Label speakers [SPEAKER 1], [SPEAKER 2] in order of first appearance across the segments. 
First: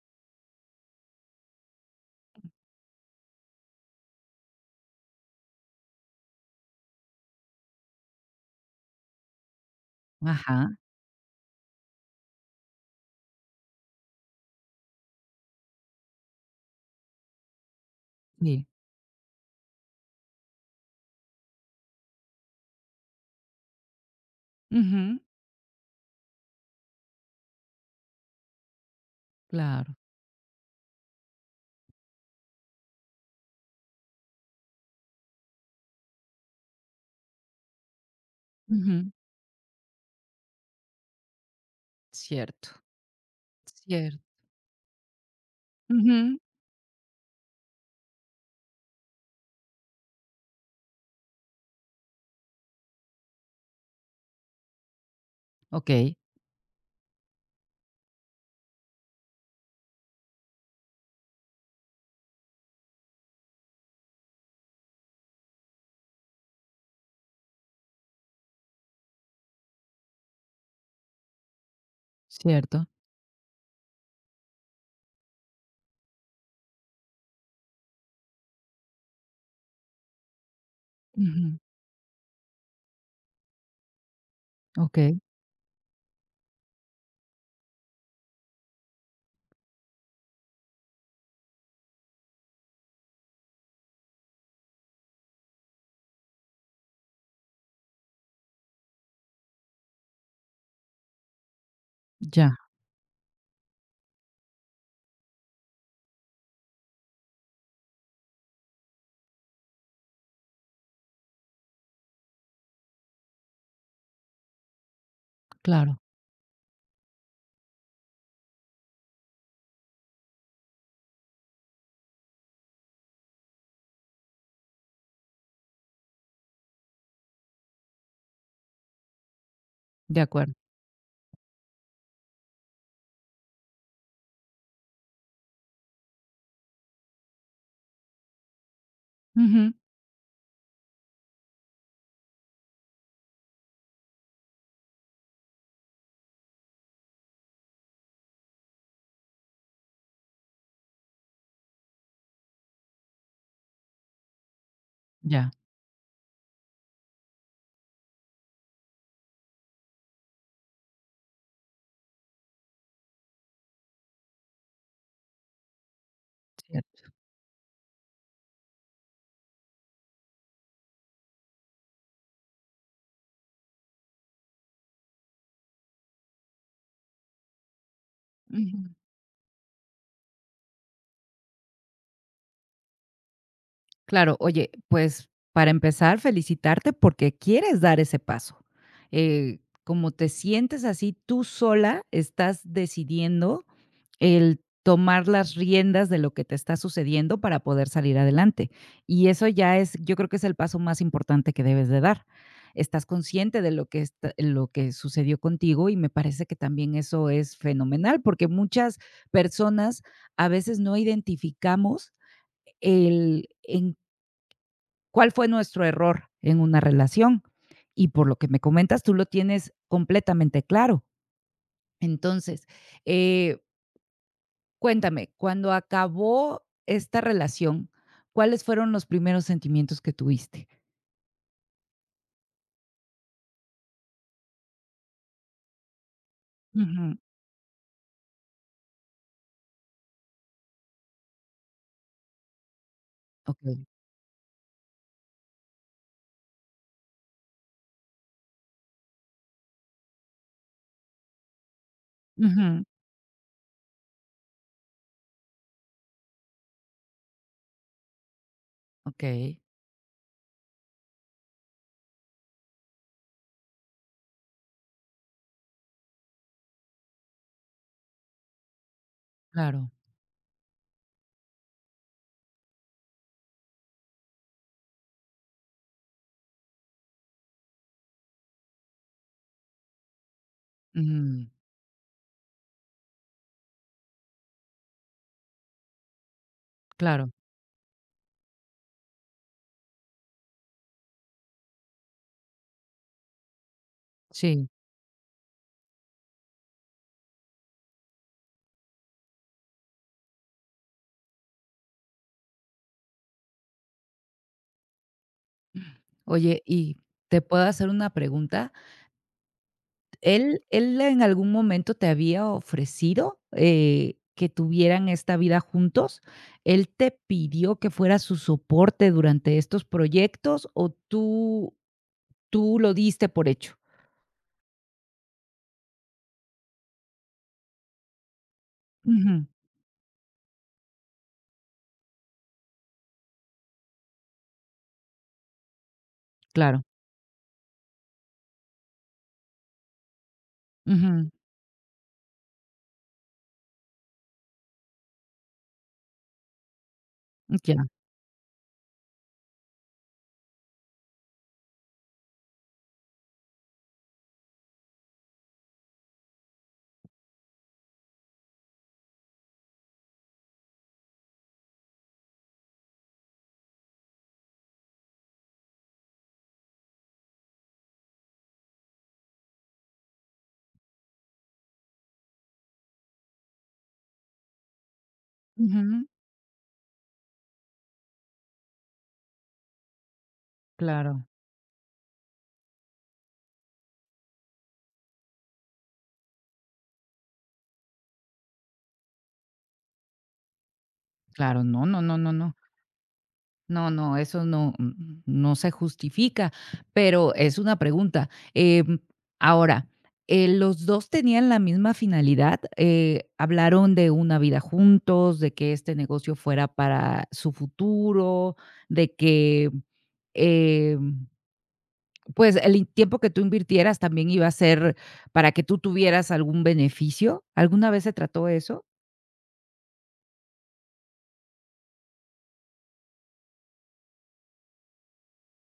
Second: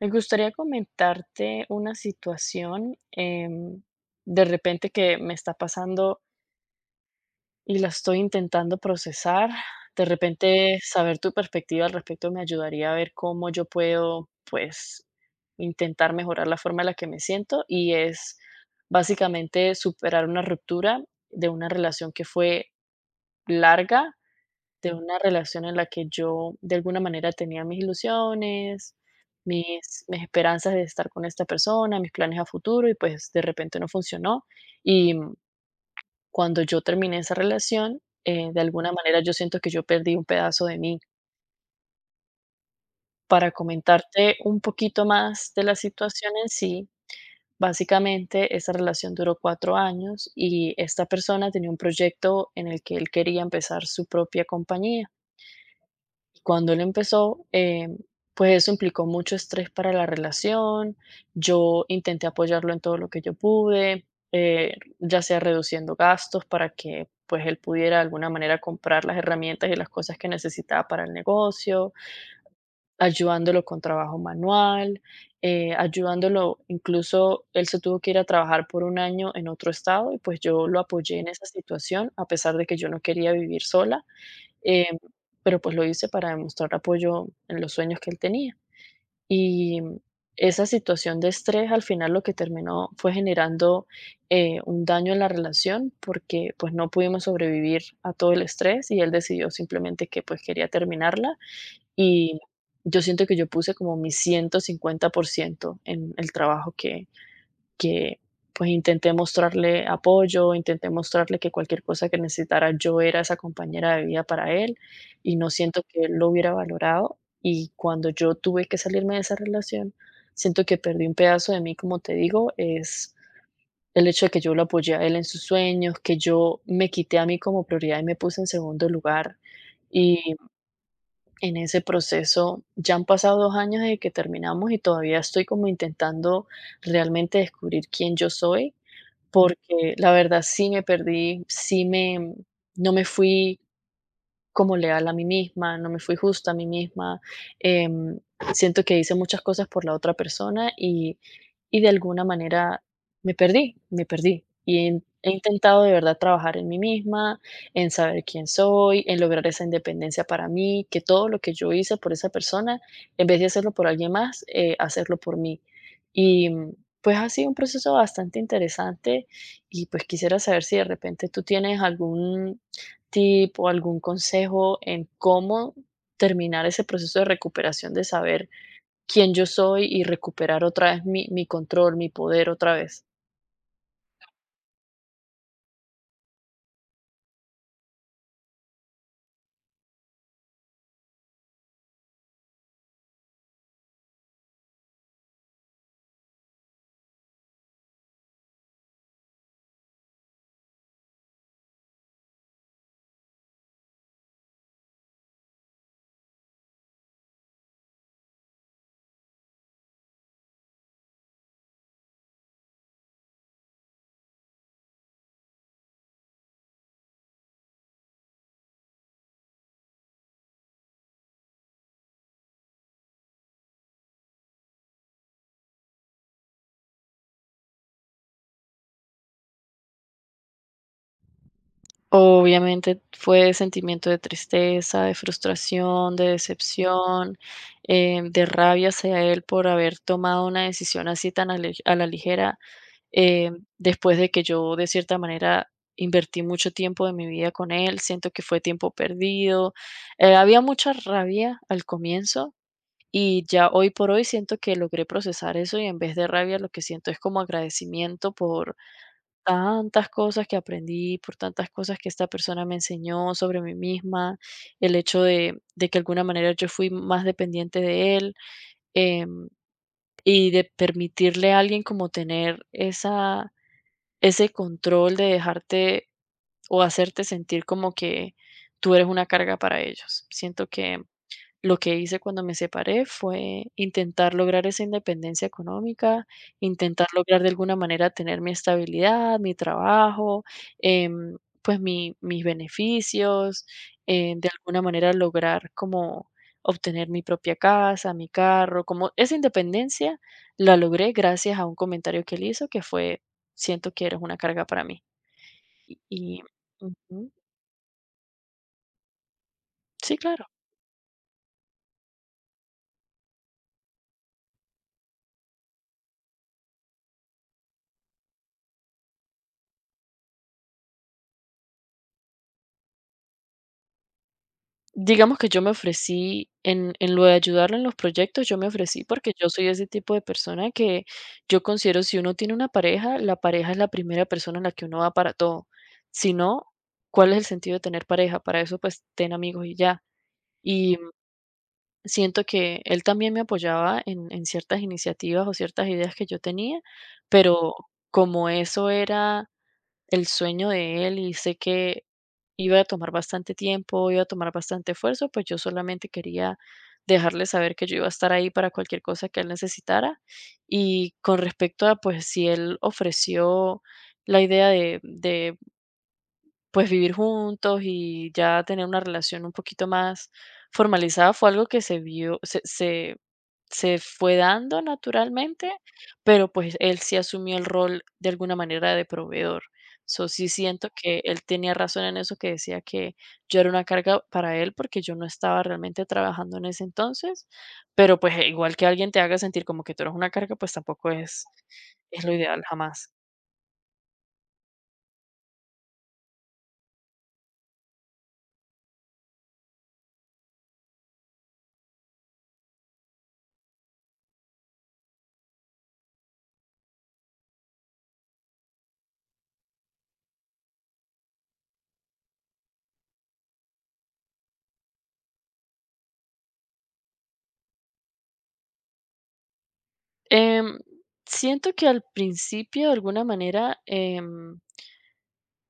[SPEAKER 1] Me gustaría comentarte una situación de repente que me está pasando y la estoy intentando procesar. De
[SPEAKER 2] Ajá,
[SPEAKER 1] repente saber tu perspectiva al respecto me ayudaría a ver cómo yo puedo, pues, intentar mejorar la forma en la que me siento y es
[SPEAKER 2] sí.
[SPEAKER 1] básicamente superar una ruptura de una relación que fue larga, de
[SPEAKER 2] Ujú,
[SPEAKER 1] una relación en la que yo de alguna manera tenía mis ilusiones,
[SPEAKER 2] claro.
[SPEAKER 1] mis esperanzas de estar con esta persona, mis planes a futuro y pues de repente no funcionó. Y cuando yo terminé esa relación, de alguna
[SPEAKER 2] Ujú.
[SPEAKER 1] manera yo siento que yo perdí un pedazo de mí.
[SPEAKER 2] Cierto,
[SPEAKER 1] Para
[SPEAKER 2] cierto.
[SPEAKER 1] comentarte un poquito más de la situación
[SPEAKER 2] Ujú.
[SPEAKER 1] en sí, básicamente esa relación duró 4 años y esta persona tenía un proyecto en el que él quería empezar su propia compañía.
[SPEAKER 2] Okey,
[SPEAKER 1] Y cuando él empezó, pues eso implicó mucho estrés para la relación. Yo intenté apoyarlo en todo lo que yo pude, ya sea reduciendo gastos para que pues él pudiera de alguna manera comprar las herramientas y las cosas que necesitaba para el negocio,
[SPEAKER 2] cierto.
[SPEAKER 1] ayudándolo con trabajo manual, ayudándolo, incluso él se tuvo que ir a trabajar por 1 año en otro estado y pues yo lo apoyé en esa
[SPEAKER 2] Ujú.
[SPEAKER 1] situación, a pesar de que yo no quería vivir sola. Em,
[SPEAKER 2] Okey,
[SPEAKER 1] pero pues lo hice para demostrar apoyo en los sueños que él tenía. Y esa situación de estrés al final lo que terminó fue generando un daño en la relación porque pues no pudimos sobrevivir a todo el estrés y él decidió simplemente que pues quería terminarla y
[SPEAKER 2] ya,
[SPEAKER 1] yo siento que yo puse como mi 150% en el trabajo que pues intenté mostrarle apoyo, intenté mostrarle que cualquier cosa que necesitara yo era esa compañera de vida para él y no siento
[SPEAKER 2] claro,
[SPEAKER 1] que él lo hubiera valorado y cuando yo tuve que salirme de esa relación, siento que perdí un pedazo de mí, como te digo, es el hecho de que yo lo apoyé a él en sus sueños, que yo me quité a mí como prioridad y me puse en segundo lugar.
[SPEAKER 2] de
[SPEAKER 1] Y
[SPEAKER 2] acuerdo.
[SPEAKER 1] en ese proceso ya han pasado 2 años desde que terminamos y todavía estoy como intentando realmente descubrir quién yo soy
[SPEAKER 2] Ujú.
[SPEAKER 1] porque la verdad sí me perdí, sí me no me fui como leal a mí misma, no me fui justa a mí misma, em, siento que hice muchas cosas por la otra persona y de alguna manera me perdí, me perdí. Y he
[SPEAKER 2] Ya,
[SPEAKER 1] intentado de verdad trabajar en mí misma, en saber quién soy, en lograr esa independencia para mí, que todo lo que yo hice por esa persona, en vez de hacerlo por alguien más, hacerlo por mí. Y
[SPEAKER 2] cierto.
[SPEAKER 1] pues ha sido un proceso bastante interesante y pues quisiera saber si de repente tú tienes algún tip o algún consejo en cómo terminar ese proceso de recuperación de saber quién yo soy y recuperar otra vez mi control, ¿mi poder otra vez?
[SPEAKER 2] Claro, oye, pues para empezar, felicitarte porque quieres dar ese paso. Como te sientes así, tú sola estás decidiendo el tomar las riendas de lo que te está sucediendo para poder salir adelante. Y eso ya es, yo creo que es el paso más importante que debes de dar. Estás consciente de lo que, lo que sucedió contigo y me parece que también eso es fenomenal porque muchas personas a veces no identificamos el en cuál fue nuestro error en una relación. Y por lo que me comentas, tú lo tienes completamente claro. Entonces, eh, cuéntame, cuando acabó esta relación, ¿cuáles fueron los primeros sentimientos que tuviste?
[SPEAKER 1] Obviamente fue sentimiento de tristeza, de frustración, de
[SPEAKER 2] Ujú,
[SPEAKER 1] decepción, de rabia hacia él por haber tomado una decisión así tan a la ligera, eh,
[SPEAKER 2] okey.
[SPEAKER 1] después de que yo de cierta manera invertí mucho tiempo de mi vida con él, siento que fue tiempo perdido. Había mucha rabia al comienzo
[SPEAKER 2] Ujú,
[SPEAKER 1] y ya hoy por hoy siento que logré procesar eso y en vez de rabia lo que siento es como agradecimiento por
[SPEAKER 2] okey,
[SPEAKER 1] tantas cosas que aprendí, por tantas cosas que esta persona me enseñó sobre mí misma, el hecho de que de alguna manera yo fui más dependiente de él, em,
[SPEAKER 2] claro.
[SPEAKER 1] y de permitirle a alguien como tener esa, ese control de dejarte o hacerte sentir como que tú eres una carga para ellos. Siento que
[SPEAKER 2] Ujú,
[SPEAKER 1] lo que hice cuando me separé fue intentar lograr esa independencia económica, intentar
[SPEAKER 2] claro,
[SPEAKER 1] lograr de alguna manera tener mi estabilidad, mi trabajo, pues mi mis beneficios, de
[SPEAKER 2] sí.
[SPEAKER 1] alguna manera lograr como obtener mi propia casa, mi carro, como esa independencia la logré gracias a un comentario que él hizo que fue: "Siento que eres una carga para mí". Y
[SPEAKER 2] Oye, y,
[SPEAKER 1] ujú,
[SPEAKER 2] ¿te puedo hacer una pregunta?
[SPEAKER 1] sí, claro.
[SPEAKER 2] ¿Él en algún momento te había ofrecido, que tuvieran esta vida juntos? ¿Él te pidió que fuera su soporte durante estos proyectos o tú lo diste por hecho?
[SPEAKER 1] Digamos que yo me ofrecí en lo de ayudarlo en los proyectos, yo me ofrecí porque
[SPEAKER 2] Ujú,
[SPEAKER 1] yo soy ese tipo de persona que yo considero si uno tiene una pareja, la pareja es la primera persona en la que uno va para todo. Si no,
[SPEAKER 2] claro.
[SPEAKER 1] ¿cuál es el sentido de tener pareja? Para eso, pues, ten amigos y ya. Y
[SPEAKER 2] Ujú,
[SPEAKER 1] siento que él también me apoyaba en ciertas iniciativas o ciertas ideas que yo tenía, pero
[SPEAKER 2] ya.
[SPEAKER 1] como eso era el sueño de él y sé que iba a tomar bastante tiempo, iba a tomar bastante esfuerzo, pues yo solamente quería dejarle saber que yo iba a estar ahí para cualquier cosa que él necesitara. Y con respecto a, pues, si él ofreció la idea de pues vivir juntos y ya tener una relación un poquito más formalizada fue algo que se vio, se fue dando naturalmente,
[SPEAKER 2] Ujú,
[SPEAKER 1] pero pues él sí asumió el rol de alguna manera de proveedor. So, sí siento que
[SPEAKER 2] claro,
[SPEAKER 1] él tenía razón en eso que decía que yo era una carga para él porque yo no estaba realmente trabajando en ese entonces, pero pues igual que alguien te haga sentir como que tú eres una carga, pues tampoco es,
[SPEAKER 2] claro. No, no, no,
[SPEAKER 1] es
[SPEAKER 2] no,
[SPEAKER 1] lo
[SPEAKER 2] no.
[SPEAKER 1] ideal jamás.
[SPEAKER 2] No, no, eso no, no se justifica, pero es una pregunta. Ahora, ¿los 2 tenían la misma finalidad? ¿Hablaron de una vida juntos, de que este negocio fuera para su futuro, de que, em, pues, el in tiempo que tú invirtieras también iba a ser para que tú tuvieras algún beneficio? ¿Alguna vez se trató eso?
[SPEAKER 1] Em, Siento que al principio, de alguna manera,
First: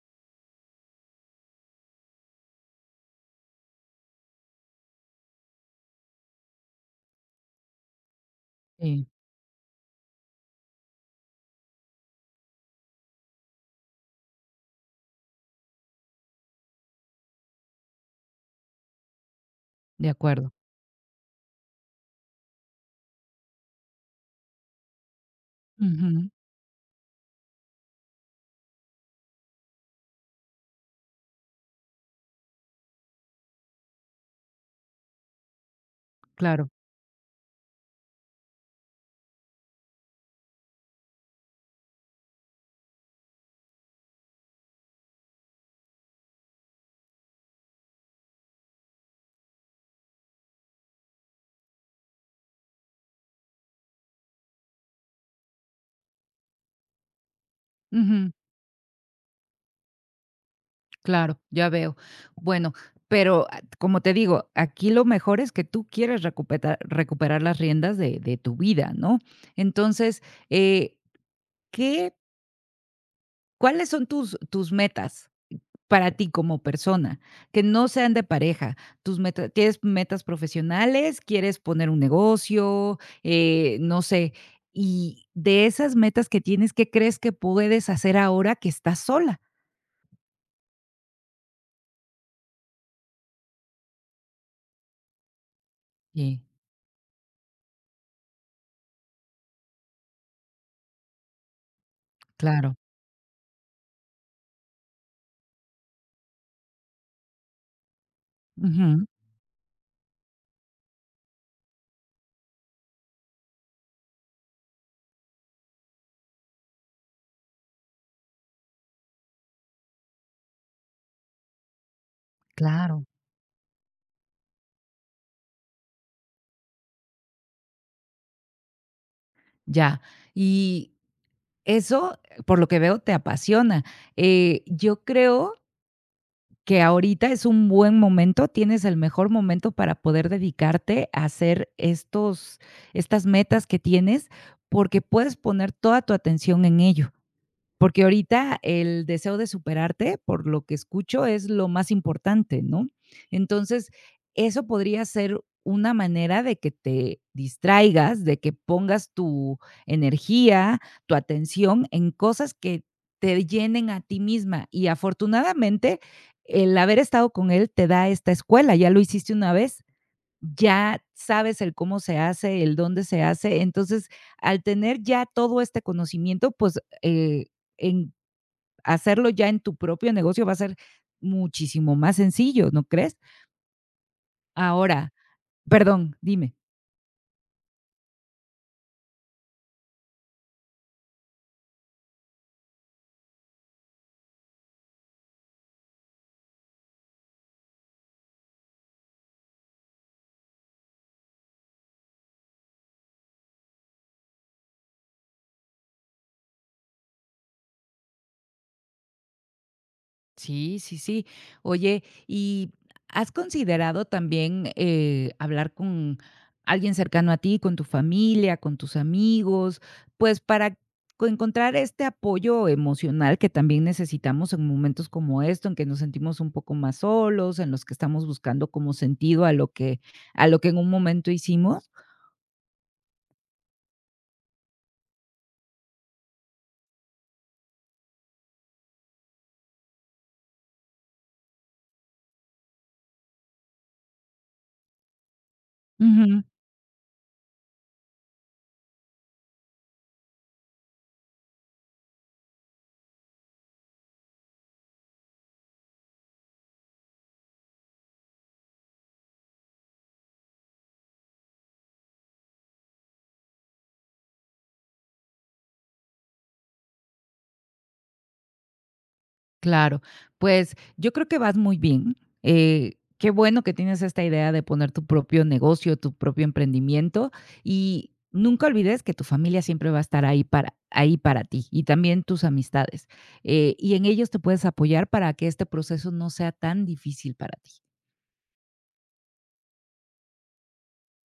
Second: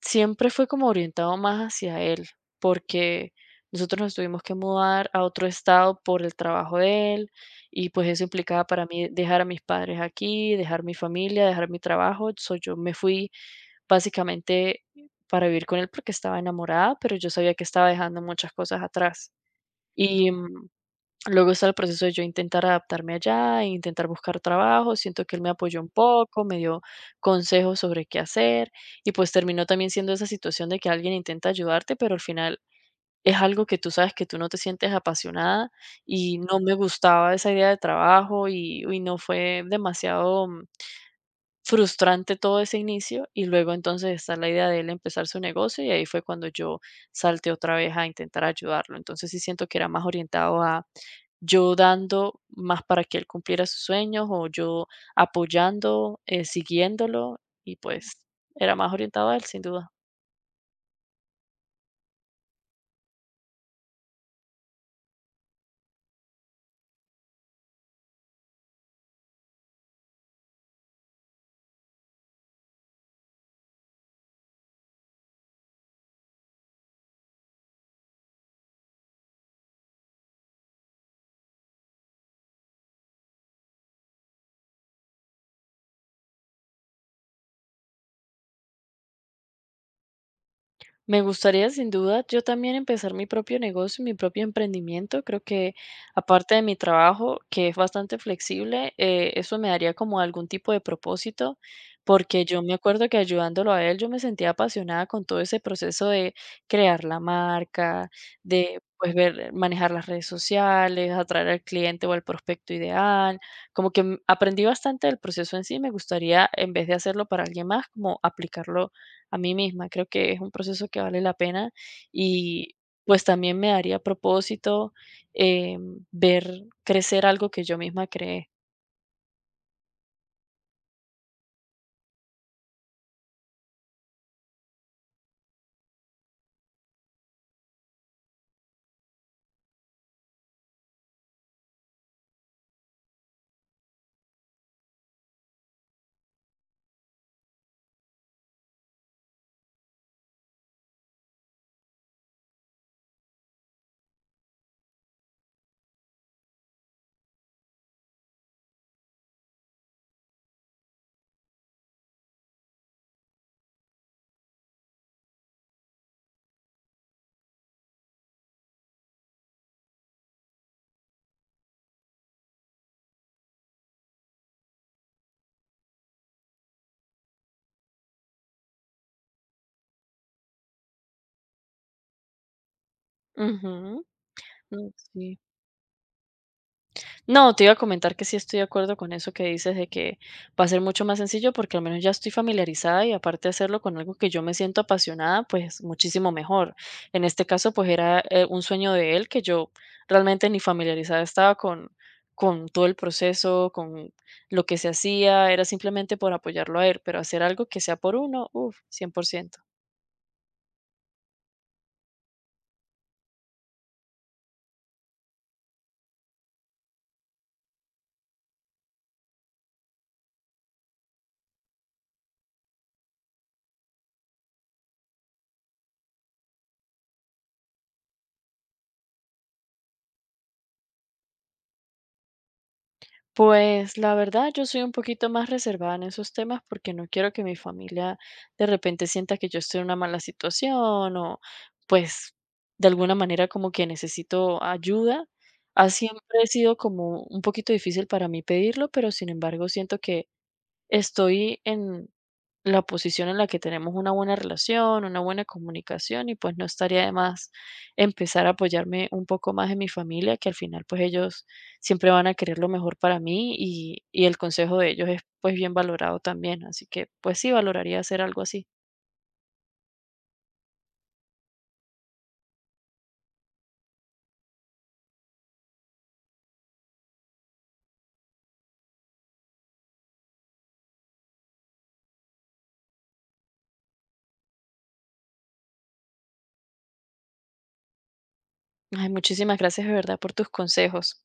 [SPEAKER 1] siempre fue como orientado más hacia él, porque nosotros nos tuvimos que mudar a otro estado por el trabajo de él, y pues eso implicaba para
[SPEAKER 2] Sí,
[SPEAKER 1] mí dejar a mis padres aquí, dejar mi familia, dejar mi trabajo. So, yo me fui básicamente para vivir con él porque estaba enamorada, pero yo sabía que estaba dejando muchas cosas atrás.
[SPEAKER 2] de acuerdo.
[SPEAKER 1] Luego está el proceso de yo intentar adaptarme allá, e intentar buscar trabajo. Siento que él me apoyó un
[SPEAKER 2] Ujú,
[SPEAKER 1] poco, me dio consejos sobre qué hacer y pues terminó también siendo esa situación de que alguien intenta ayudarte, pero al final es algo que tú sabes que tú no te sientes apasionada y no
[SPEAKER 2] claro.
[SPEAKER 1] me gustaba esa idea de trabajo y, uy, no fue demasiado frustrante todo ese inicio y luego entonces está la idea de él empezar su negocio y ahí fue cuando yo salté otra vez a intentar ayudarlo. Entonces sí siento que era más orientado a yo dando más para que él cumpliera sus sueños o yo apoyando, siguiéndolo y pues
[SPEAKER 2] Ujú.
[SPEAKER 1] era más orientado a él sin duda.
[SPEAKER 2] Claro, ya veo. Bueno, pero como te digo, aquí lo mejor es que tú quieres recuperar, recuperar las riendas de tu vida, ¿no? Entonces, eh, ¿qué, ¿cuáles son tus, tus metas para ti como persona? Que no sean de pareja. Tus metas, ¿tienes metas profesionales? ¿Quieres poner un negocio? No sé. Y de esas metas que tienes, ¿qué crees que puedes hacer ahora que estás sola?
[SPEAKER 1] Me gustaría sin duda yo también empezar mi propio negocio, mi propio emprendimiento. Creo que
[SPEAKER 2] Sí,
[SPEAKER 1] aparte de mi trabajo, que es bastante flexible, eso me daría como algún tipo de propósito, porque yo me
[SPEAKER 2] claro.
[SPEAKER 1] acuerdo que ayudándolo a él, yo me sentía apasionada con todo ese proceso de crear la marca, de
[SPEAKER 2] Ujú,
[SPEAKER 1] pues ver, manejar las redes sociales, atraer al cliente o al prospecto ideal. Como que aprendí bastante del proceso en sí. Me gustaría, en vez de hacerlo para alguien más, como aplicarlo a mí misma. Creo que es un proceso que vale la pena y
[SPEAKER 2] claro.
[SPEAKER 1] pues también me daría propósito, ver crecer algo que yo misma creé.
[SPEAKER 2] Ya. Y eso, por lo que veo, te apasiona. Yo creo que ahorita es un buen momento, tienes el mejor momento para poder dedicarte a hacer estos estas metas que tienes, porque puedes poner toda tu atención en ello. Porque ahorita el deseo de superarte, por lo que escucho, es lo más importante, ¿no? Entonces, eso podría ser una manera de que te distraigas, de que pongas tu energía, tu atención en cosas que te llenen a ti misma. Y afortunadamente, el haber estado con él te da esta escuela, ya lo hiciste una vez. Ya sabes el cómo se hace, el dónde se hace. Entonces, al tener ya todo este conocimiento, pues, en hacerlo ya en tu propio negocio va a ser muchísimo más sencillo, ¿no crees?
[SPEAKER 1] Ujú. Mm,
[SPEAKER 2] Ahora
[SPEAKER 1] sí.
[SPEAKER 2] perdón, dime.
[SPEAKER 1] No, te iba a comentar que sí estoy de acuerdo con eso que dices de que va a ser mucho más sencillo porque al menos ya estoy familiarizada y aparte de hacerlo con algo que yo me siento apasionada, pues muchísimo mejor. En este caso, pues era un sueño de él que yo realmente ni familiarizada estaba con todo el proceso, con lo que se hacía, era simplemente por apoyarlo a él, pero hacer algo que sea por uno, uff, 100%.
[SPEAKER 2] Sí, sí, sí. Oye, ¿y has considerado también, hablar con alguien cercano a ti, con tu familia, con tus amigos? Pues, para co encontrar este apoyo emocional que también necesitamos en momentos como esto, en que nos sentimos un poco más solos, en los que estamos buscando como sentido a lo que en un momento hicimos.
[SPEAKER 1] Pues la verdad, yo soy un poquito más reservada en esos temas porque no quiero que mi familia de repente sienta que yo estoy en una mala situación o pues de alguna manera como que necesito ayuda. Ha siempre sido como un poquito difícil para mí pedirlo, pero sin embargo siento que estoy en la posición en la que tenemos una buena relación, una buena comunicación y pues no estaría de más empezar a apoyarme un poco más en mi familia, que al final pues ellos siempre van a querer lo mejor para mí y el consejo de ellos es pues bien valorado también, así que pues sí valoraría hacer algo así.
[SPEAKER 2] Claro, pues yo creo que vas muy bien. Qué bueno que tienes esta idea de poner tu propio negocio, tu propio emprendimiento y nunca olvides que tu familia siempre va a estar ahí para, ahí para ti y también tus amistades. Y en ellos te puedes apoyar para que este proceso no sea tan difícil para ti.
[SPEAKER 1] Ay, muchísimas gracias de verdad por tus consejos.